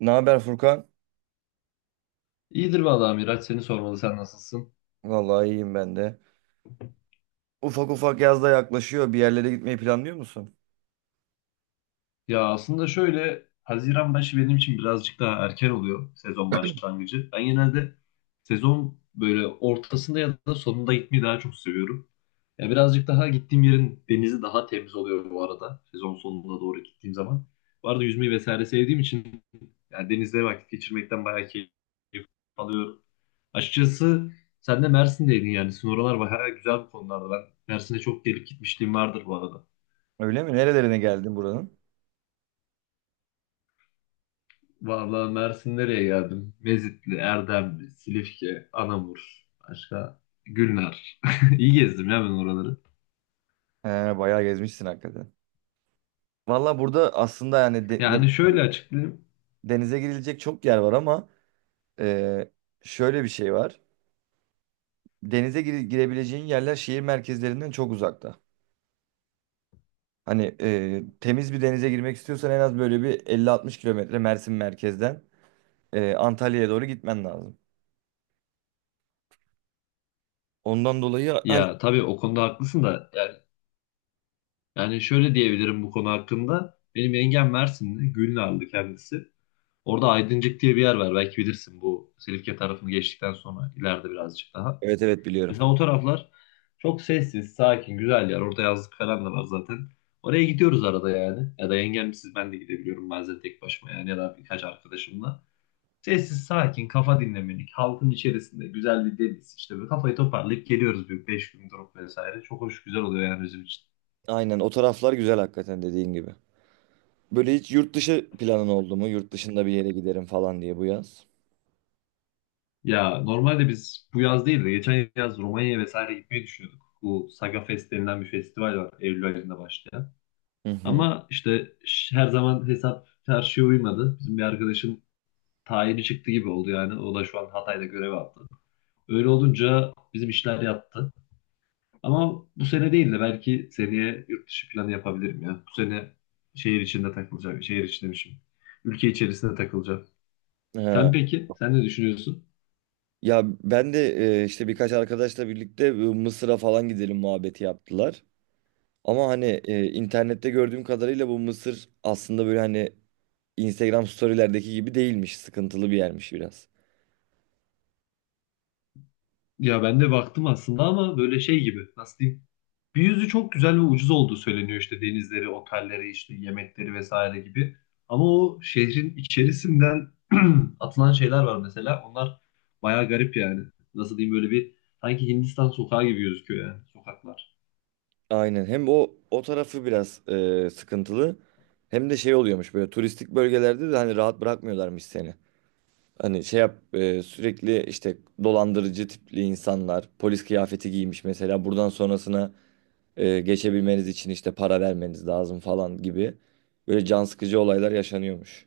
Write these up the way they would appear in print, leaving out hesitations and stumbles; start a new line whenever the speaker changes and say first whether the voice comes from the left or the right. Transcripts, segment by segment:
right: Ne haber Furkan?
left: İyidir vallahi Miraç, seni sormalı, sen nasılsın?
right: Vallahi iyiyim ben de. Ufak ufak yaz da yaklaşıyor. Bir yerlere gitmeyi planlıyor musun?
left: Ya aslında şöyle, Haziran başı benim için birazcık daha erken oluyor sezon başlangıcı. Ben genelde sezon böyle ortasında ya da sonunda gitmeyi daha çok seviyorum. Ya birazcık daha gittiğim yerin denizi daha temiz oluyor bu arada sezon sonuna doğru gittiğim zaman. Bu arada yüzmeyi vesaire sevdiğim için yani denizde vakit geçirmekten bayağı keyif alıyorum. Açıkçası sen de Mersin'deydin, yani sizin oralar bayağı güzel bu konularda. Ben Mersin'e çok gelip gitmişliğim vardır bu arada.
right: Öyle mi? Nerelerine geldin buranın?
left: Vallahi Mersin, nereye geldim? Mezitli, Erdemli, Silifke, Anamur, başka Gülnar. İyi gezdim ya ben oraları.
right: He, bayağı gezmişsin hakikaten. Vallahi burada aslında yani
left: Yani şöyle açıklayayım.
right: denize girilecek çok yer var ama e, şöyle bir şey var. Denize girebileceğin yerler şehir merkezlerinden çok uzakta. Hani temiz bir denize girmek istiyorsan en az böyle bir 50-60 kilometre Mersin merkezden Antalya'ya doğru gitmen lazım. Ondan dolayı hani
left: Ya tabii o konuda haklısın da, yani, yani şöyle diyebilirim bu konu hakkında. Benim yengem Mersinli, Gülnarlı kendisi. Orada Aydıncık diye bir yer var, belki bilirsin, bu Silifke tarafını geçtikten sonra ileride birazcık daha.
right: evet, evet, biliyorum.
left: Mesela o taraflar çok sessiz, sakin, güzel yer. Orada yazlık falan da var zaten. Oraya gidiyoruz arada yani. Ya da yengemsiz ben de gidebiliyorum bazen tek başıma yani, ya da birkaç arkadaşımla. Sessiz, sakin, kafa dinlemelik, halkın içerisinde güzel bir deniz, işte böyle kafayı toparlayıp geliyoruz bir 5 gün durup vesaire. Çok hoş, güzel oluyor yani bizim için.
right: Aynen, o taraflar güzel hakikaten dediğin gibi. Böyle hiç yurt dışı planın oldu mu? Yurt dışında bir yere giderim falan diye bu yaz.
left: Ya normalde biz bu yaz değil de geçen yaz Romanya'ya vesaire gitmeyi düşünüyorduk. Bu Saga Fest denilen bir festival var Eylül ayında başlayan.
right: Hı hı.
left: Ama işte her zaman hesap çarşıya uymadı. Bizim bir arkadaşın tayini çıktı gibi oldu yani. O da şu an Hatay'da görev aldı. Öyle olunca bizim işler yattı. Ama bu sene değil de belki seneye yurt dışı planı yapabilirim ya. Bu sene şehir içinde takılacağım. Şehir içi demişim. Ülke içerisinde takılacağım.
right: Ha.
left: Sen peki? Sen ne düşünüyorsun?
right: Ya ben de işte birkaç arkadaşla birlikte Mısır'a falan gidelim muhabbeti yaptılar. Ama hani internette gördüğüm kadarıyla bu Mısır aslında böyle hani Instagram storylerdeki gibi değilmiş. Sıkıntılı bir yermiş biraz.
left: Ya ben de baktım aslında ama böyle şey gibi. Nasıl diyeyim? Bir yüzü çok güzel ve ucuz olduğu söyleniyor, işte denizleri, otelleri, işte yemekleri vesaire gibi. Ama o şehrin içerisinden atılan şeyler var mesela. Onlar bayağı garip yani. Nasıl diyeyim, böyle bir sanki Hindistan sokağı gibi gözüküyor yani sokaklar.
right: Aynen, hem o tarafı biraz sıkıntılı hem de şey oluyormuş böyle turistik bölgelerde de hani rahat bırakmıyorlarmış seni. Hani şey yap sürekli işte dolandırıcı tipli insanlar polis kıyafeti giymiş mesela buradan sonrasına geçebilmeniz için işte para vermeniz lazım falan gibi böyle can sıkıcı olaylar yaşanıyormuş.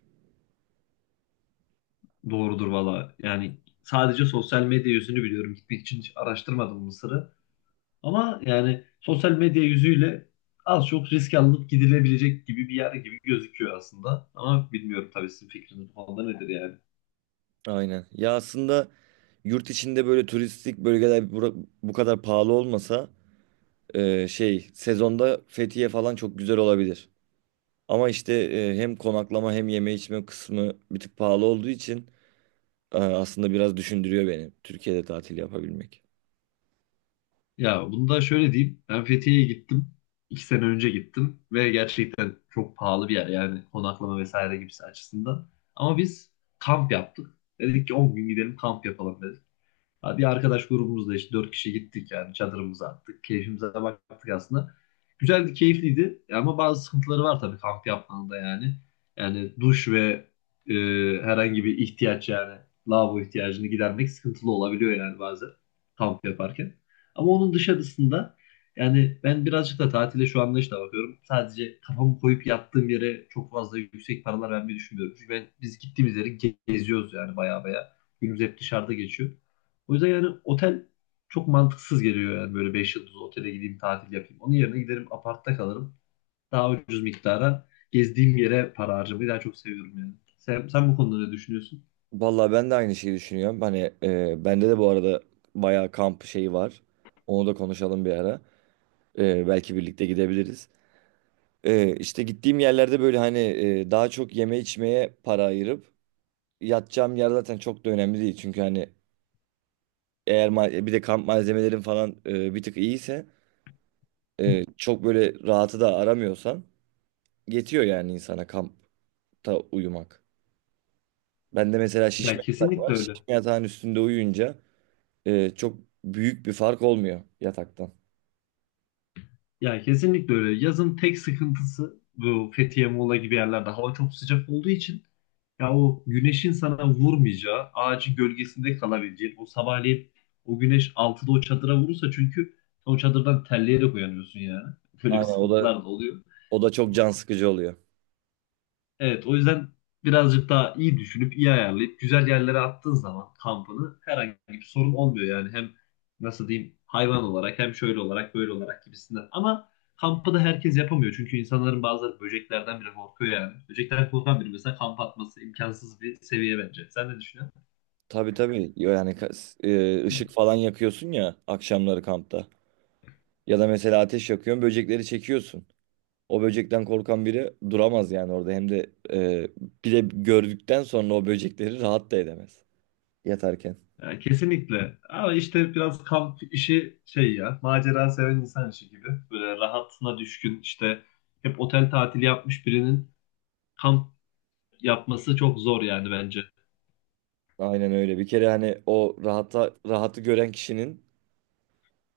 left: Doğrudur valla. Yani sadece sosyal medya yüzünü biliyorum. Gitmek için hiç araştırmadım Mısır'ı. Ama yani sosyal medya yüzüyle az çok risk alınıp gidilebilecek gibi bir yer gibi gözüküyor aslında. Ama bilmiyorum tabii, sizin fikriniz bu konuda nedir yani.
right: Aynen. Ya aslında yurt içinde böyle turistik bölgeler bu kadar pahalı olmasa şey sezonda Fethiye falan çok güzel olabilir. Ama işte hem konaklama hem yeme içme kısmı bir tık pahalı olduğu için aslında biraz düşündürüyor beni Türkiye'de tatil yapabilmek.
left: Ya bunu da şöyle diyeyim. Ben Fethiye'ye gittim. İki sene önce gittim ve gerçekten çok pahalı bir yer yani konaklama vesaire gibisi açısından. Ama biz kamp yaptık. Dedik ki 10 gün gidelim, kamp yapalım. Hadi, arkadaş grubumuzda işte dört kişi gittik yani, çadırımızı attık. Keyfimize baktık aslında. Güzeldi, keyifliydi ama bazı sıkıntıları var tabii kamp yapmanın da yani. Yani duş ve e, herhangi bir ihtiyaç, yani lavabo ihtiyacını gidermek sıkıntılı olabiliyor yani bazen kamp yaparken. Ama onun dışarısında, yani ben birazcık da tatile şu anlayışla bakıyorum. Sadece kafamı koyup yattığım yere çok fazla yüksek paralar vermeyi düşünmüyorum. Çünkü ben, biz gittiğimiz yeri geziyoruz yani baya baya. Günümüz hep dışarıda geçiyor. O yüzden yani otel çok mantıksız geliyor yani, böyle 5 yıldızlı otele gideyim tatil yapayım. Onun yerine giderim, apartta kalırım. Daha ucuz miktara gezdiğim yere para harcamayı daha çok seviyorum yani. Sen, sen bu konuda ne düşünüyorsun?
right: Vallahi ben de aynı şeyi düşünüyorum. Hani bende de bu arada bayağı kamp şeyi var. Onu da konuşalım bir ara. Belki birlikte gidebiliriz. İşte gittiğim yerlerde böyle hani daha çok yeme içmeye para ayırıp yatacağım yer zaten çok da önemli değil. Çünkü hani eğer bir de kamp malzemelerin falan bir tık iyiyse
left: Hı.
right: çok böyle rahatı da aramıyorsan yetiyor yani insana kampta uyumak. Ben de mesela
left: Ya
right: şişme yatak
left: kesinlikle
right: var.
left: öyle.
right: Şişme yatağın üstünde uyuyunca çok büyük bir fark olmuyor yataktan.
left: Ya kesinlikle öyle. Yazın tek sıkıntısı bu Fethiye, Muğla gibi yerlerde hava çok sıcak olduğu için ya o güneşin sana vurmayacağı, ağacın gölgesinde kalabileceğin, o sabahleyin o güneş altıda o çadıra vurursa çünkü o çadırdan terleyerek uyanıyorsun yani. Böyle bir
right: Aynen, o da
left: sıkıntılar da oluyor.
right: o da çok can sıkıcı oluyor.
left: Evet, o yüzden birazcık daha iyi düşünüp iyi ayarlayıp güzel yerlere attığın zaman kampını herhangi bir sorun olmuyor yani, hem nasıl diyeyim, hayvan olarak hem şöyle olarak böyle olarak gibisinden. Ama kampı da herkes yapamıyor çünkü insanların bazıları böceklerden bile korkuyor yani. Böcekten korkan biri mesela kamp atması imkansız bir seviye bence. Sen ne düşünüyorsun?
right: Tabii, tabii. Yo, yani ışık falan yakıyorsun ya akşamları kampta. Ya da mesela ateş yakıyorsun, böcekleri çekiyorsun. O böcekten korkan biri duramaz yani orada. Hem de bir de gördükten sonra o böcekleri rahat da edemez yatarken.
left: Ya, kesinlikle. Ama işte biraz kamp işi şey, ya macera seven insan işi gibi. Böyle rahatına düşkün, işte hep otel tatili yapmış birinin kamp yapması çok zor yani bence.
right: Aynen öyle. Bir kere hani o rahatı gören kişinin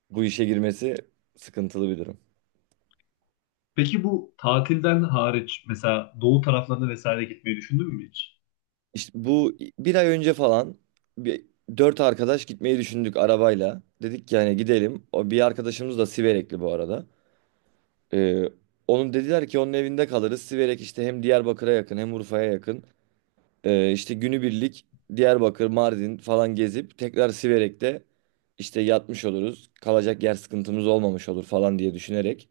right: bu işe girmesi sıkıntılı bir durum.
left: Peki bu tatilden hariç mesela doğu taraflarına vesaire gitmeyi düşündün mü hiç?
right: İşte bu bir ay önce falan bir dört arkadaş gitmeyi düşündük arabayla. Dedik ki hani gidelim. O bir arkadaşımız da Siverekli bu arada. Ee, Onun dediler ki onun evinde kalırız. Siverek işte hem Diyarbakır'a yakın hem Urfa'ya yakın. İşte günübirlik Diyarbakır, Mardin falan gezip tekrar Siverek'te işte yatmış oluruz. Kalacak yer sıkıntımız olmamış olur falan diye düşünerek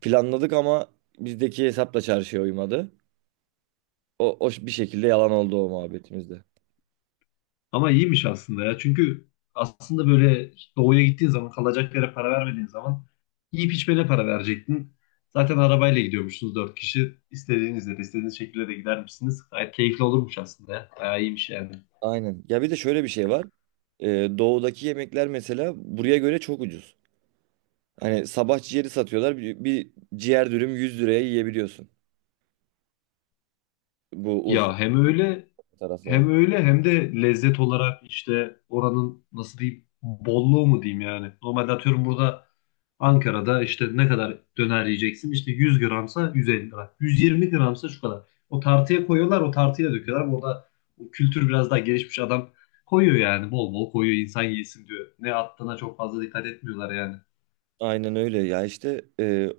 right: planladık ama bizdeki hesapla çarşıya uymadı. O bir şekilde yalan oldu o muhabbetimizde.
left: Ama iyiymiş aslında ya. Çünkü aslında böyle doğuya gittiğin zaman kalacak yere para vermediğin zaman yiyip içmene para verecektin. Zaten arabayla gidiyormuşsunuz dört kişi. İstediğinizde de istediğiniz şekilde de gider misiniz? Gayet keyifli olurmuş aslında ya. Bayağı iyiymiş yani.
right: Aynen. Ya bir de şöyle bir şey var. Ee, Doğudaki yemekler mesela buraya göre çok ucuz. Hani sabah ciğeri satıyorlar. Bir ciğer dürüm 100 liraya yiyebiliyorsun. Bu Urfa
left: Ya hem öyle hem
right: taraflarında.
left: öyle, hem de lezzet olarak işte oranın nasıl diyeyim bolluğu mu diyeyim yani. Normalde atıyorum burada Ankara'da işte ne kadar döner yiyeceksin? İşte 100 gramsa 150 lira. 120 gramsa şu kadar. O tartıya koyuyorlar, o tartıyla döküyorlar. Burada o kültür biraz daha gelişmiş, adam koyuyor yani, bol bol koyuyor, insan yesin diyor. Ne attığına çok fazla dikkat etmiyorlar yani.
right: Aynen öyle ya, işte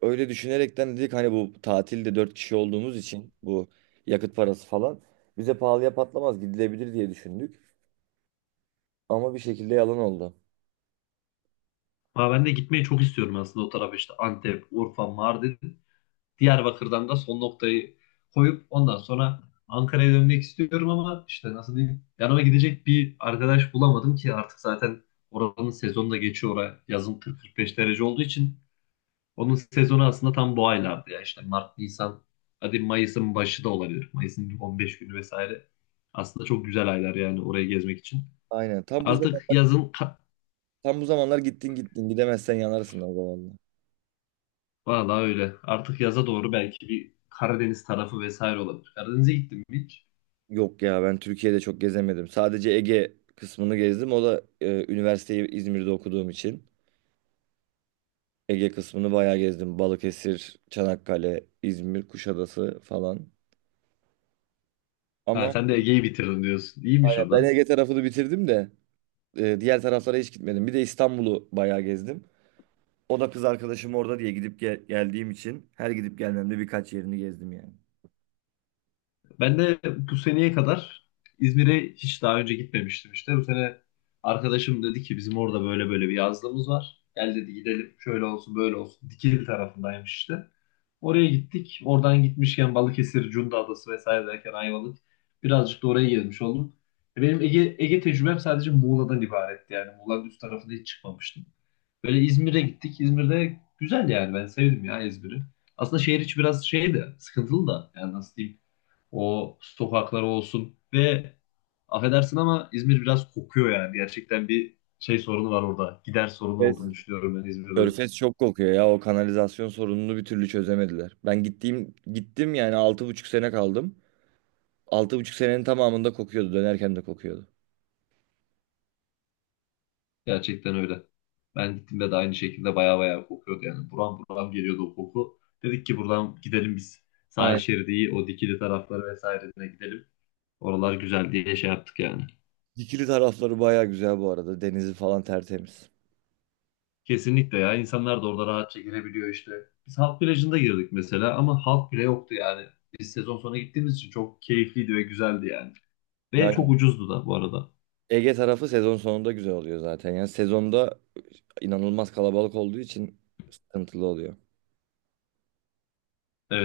right: öyle düşünerekten dedik hani bu tatilde 4 kişi olduğumuz için bu yakıt parası falan bize pahalıya patlamaz, gidilebilir diye düşündük. Ama bir şekilde yalan oldu.
left: Ama ben de gitmeyi çok istiyorum aslında o tarafa, işte Antep, Urfa, Mardin. Diyarbakır'dan da son noktayı koyup ondan sonra Ankara'ya dönmek istiyorum ama işte nasıl diyeyim yanıma gidecek bir arkadaş bulamadım ki, artık zaten oranın sezonu da geçiyor, oraya yazın 40-45 derece olduğu için. Onun sezonu aslında tam bu aylardı ya, işte Mart, Nisan, hadi Mayıs'ın başı da olabilir, Mayıs'ın 15 günü vesaire aslında çok güzel aylar yani orayı gezmek için
right: Aynen tam bu
left: artık
right: zamanlar,
left: yazın
right: tam bu zamanlar, gittin gidemezsen yanarsın o zamanlar.
left: Vallahi öyle. Artık yaza doğru belki bir Karadeniz tarafı vesaire olabilir. Karadeniz'e gittim mi hiç?
right: Yok ya, ben Türkiye'de çok gezemedim. Sadece Ege kısmını gezdim. O da üniversiteyi İzmir'de okuduğum için. Ege kısmını bayağı gezdim. Balıkesir, Çanakkale, İzmir, Kuşadası falan.
left: Ha,
right: Ama
left: sen de Ege'yi bitirdin diyorsun. İyiymiş
right: aynen,
left: o
right: ben
left: da.
right: Ege tarafını bitirdim de diğer taraflara hiç gitmedim. Bir de İstanbul'u bayağı gezdim. O da kız arkadaşım orada diye gidip geldiğim için her gidip gelmemde birkaç yerini gezdim yani.
left: Ben de bu seneye kadar İzmir'e hiç daha önce gitmemiştim işte. Bu sene arkadaşım dedi ki bizim orada böyle böyle bir yazlığımız var. Gel dedi, gidelim, şöyle olsun böyle olsun. Dikili tarafındaymış işte. Oraya gittik. Oradan gitmişken Balıkesir, Cunda Adası vesaire derken Ayvalık. Birazcık da oraya gezmiş oldum. E, benim Ege, Ege tecrübem sadece Muğla'dan ibaretti yani. Muğla'nın üst tarafında hiç çıkmamıştım. Böyle İzmir'e gittik. İzmir'de güzel yani, ben sevdim ya İzmir'i. Aslında şehir içi biraz şey de sıkıntılı da yani nasıl diyeyim. O sokakları olsun ve affedersin ama İzmir biraz kokuyor yani. Gerçekten bir şey sorunu var orada. Gider sorunu
right: Körfez,
left: olduğunu düşünüyorum ben İzmir'de.
right: Körfez çok kokuyor ya. O kanalizasyon sorununu bir türlü çözemediler. Ben gittim yani 6,5 sene kaldım. 6,5 senenin tamamında kokuyordu. Dönerken de kokuyordu.
left: Gerçekten öyle. Ben gittiğimde de aynı şekilde baya baya kokuyordu yani. Buram buram geliyordu o koku. Dedik ki buradan gidelim biz. Sahil
right: Aynen.
left: şeridiyi, o dikili tarafları vesairesine gidelim. Oralar güzel diye şey yaptık yani.
right: Dikili tarafları baya güzel bu arada. Denizi falan tertemiz.
left: Kesinlikle ya. İnsanlar da orada rahatça girebiliyor işte. Biz halk plajında girdik mesela ama halk bile yoktu yani. Biz sezon sonu gittiğimiz için çok keyifliydi ve güzeldi yani. Ve
right: Yani
left: çok ucuzdu da bu arada.
right: Ege tarafı sezon sonunda güzel oluyor zaten. Yani sezonda inanılmaz kalabalık olduğu için sıkıntılı oluyor.
left: Ee,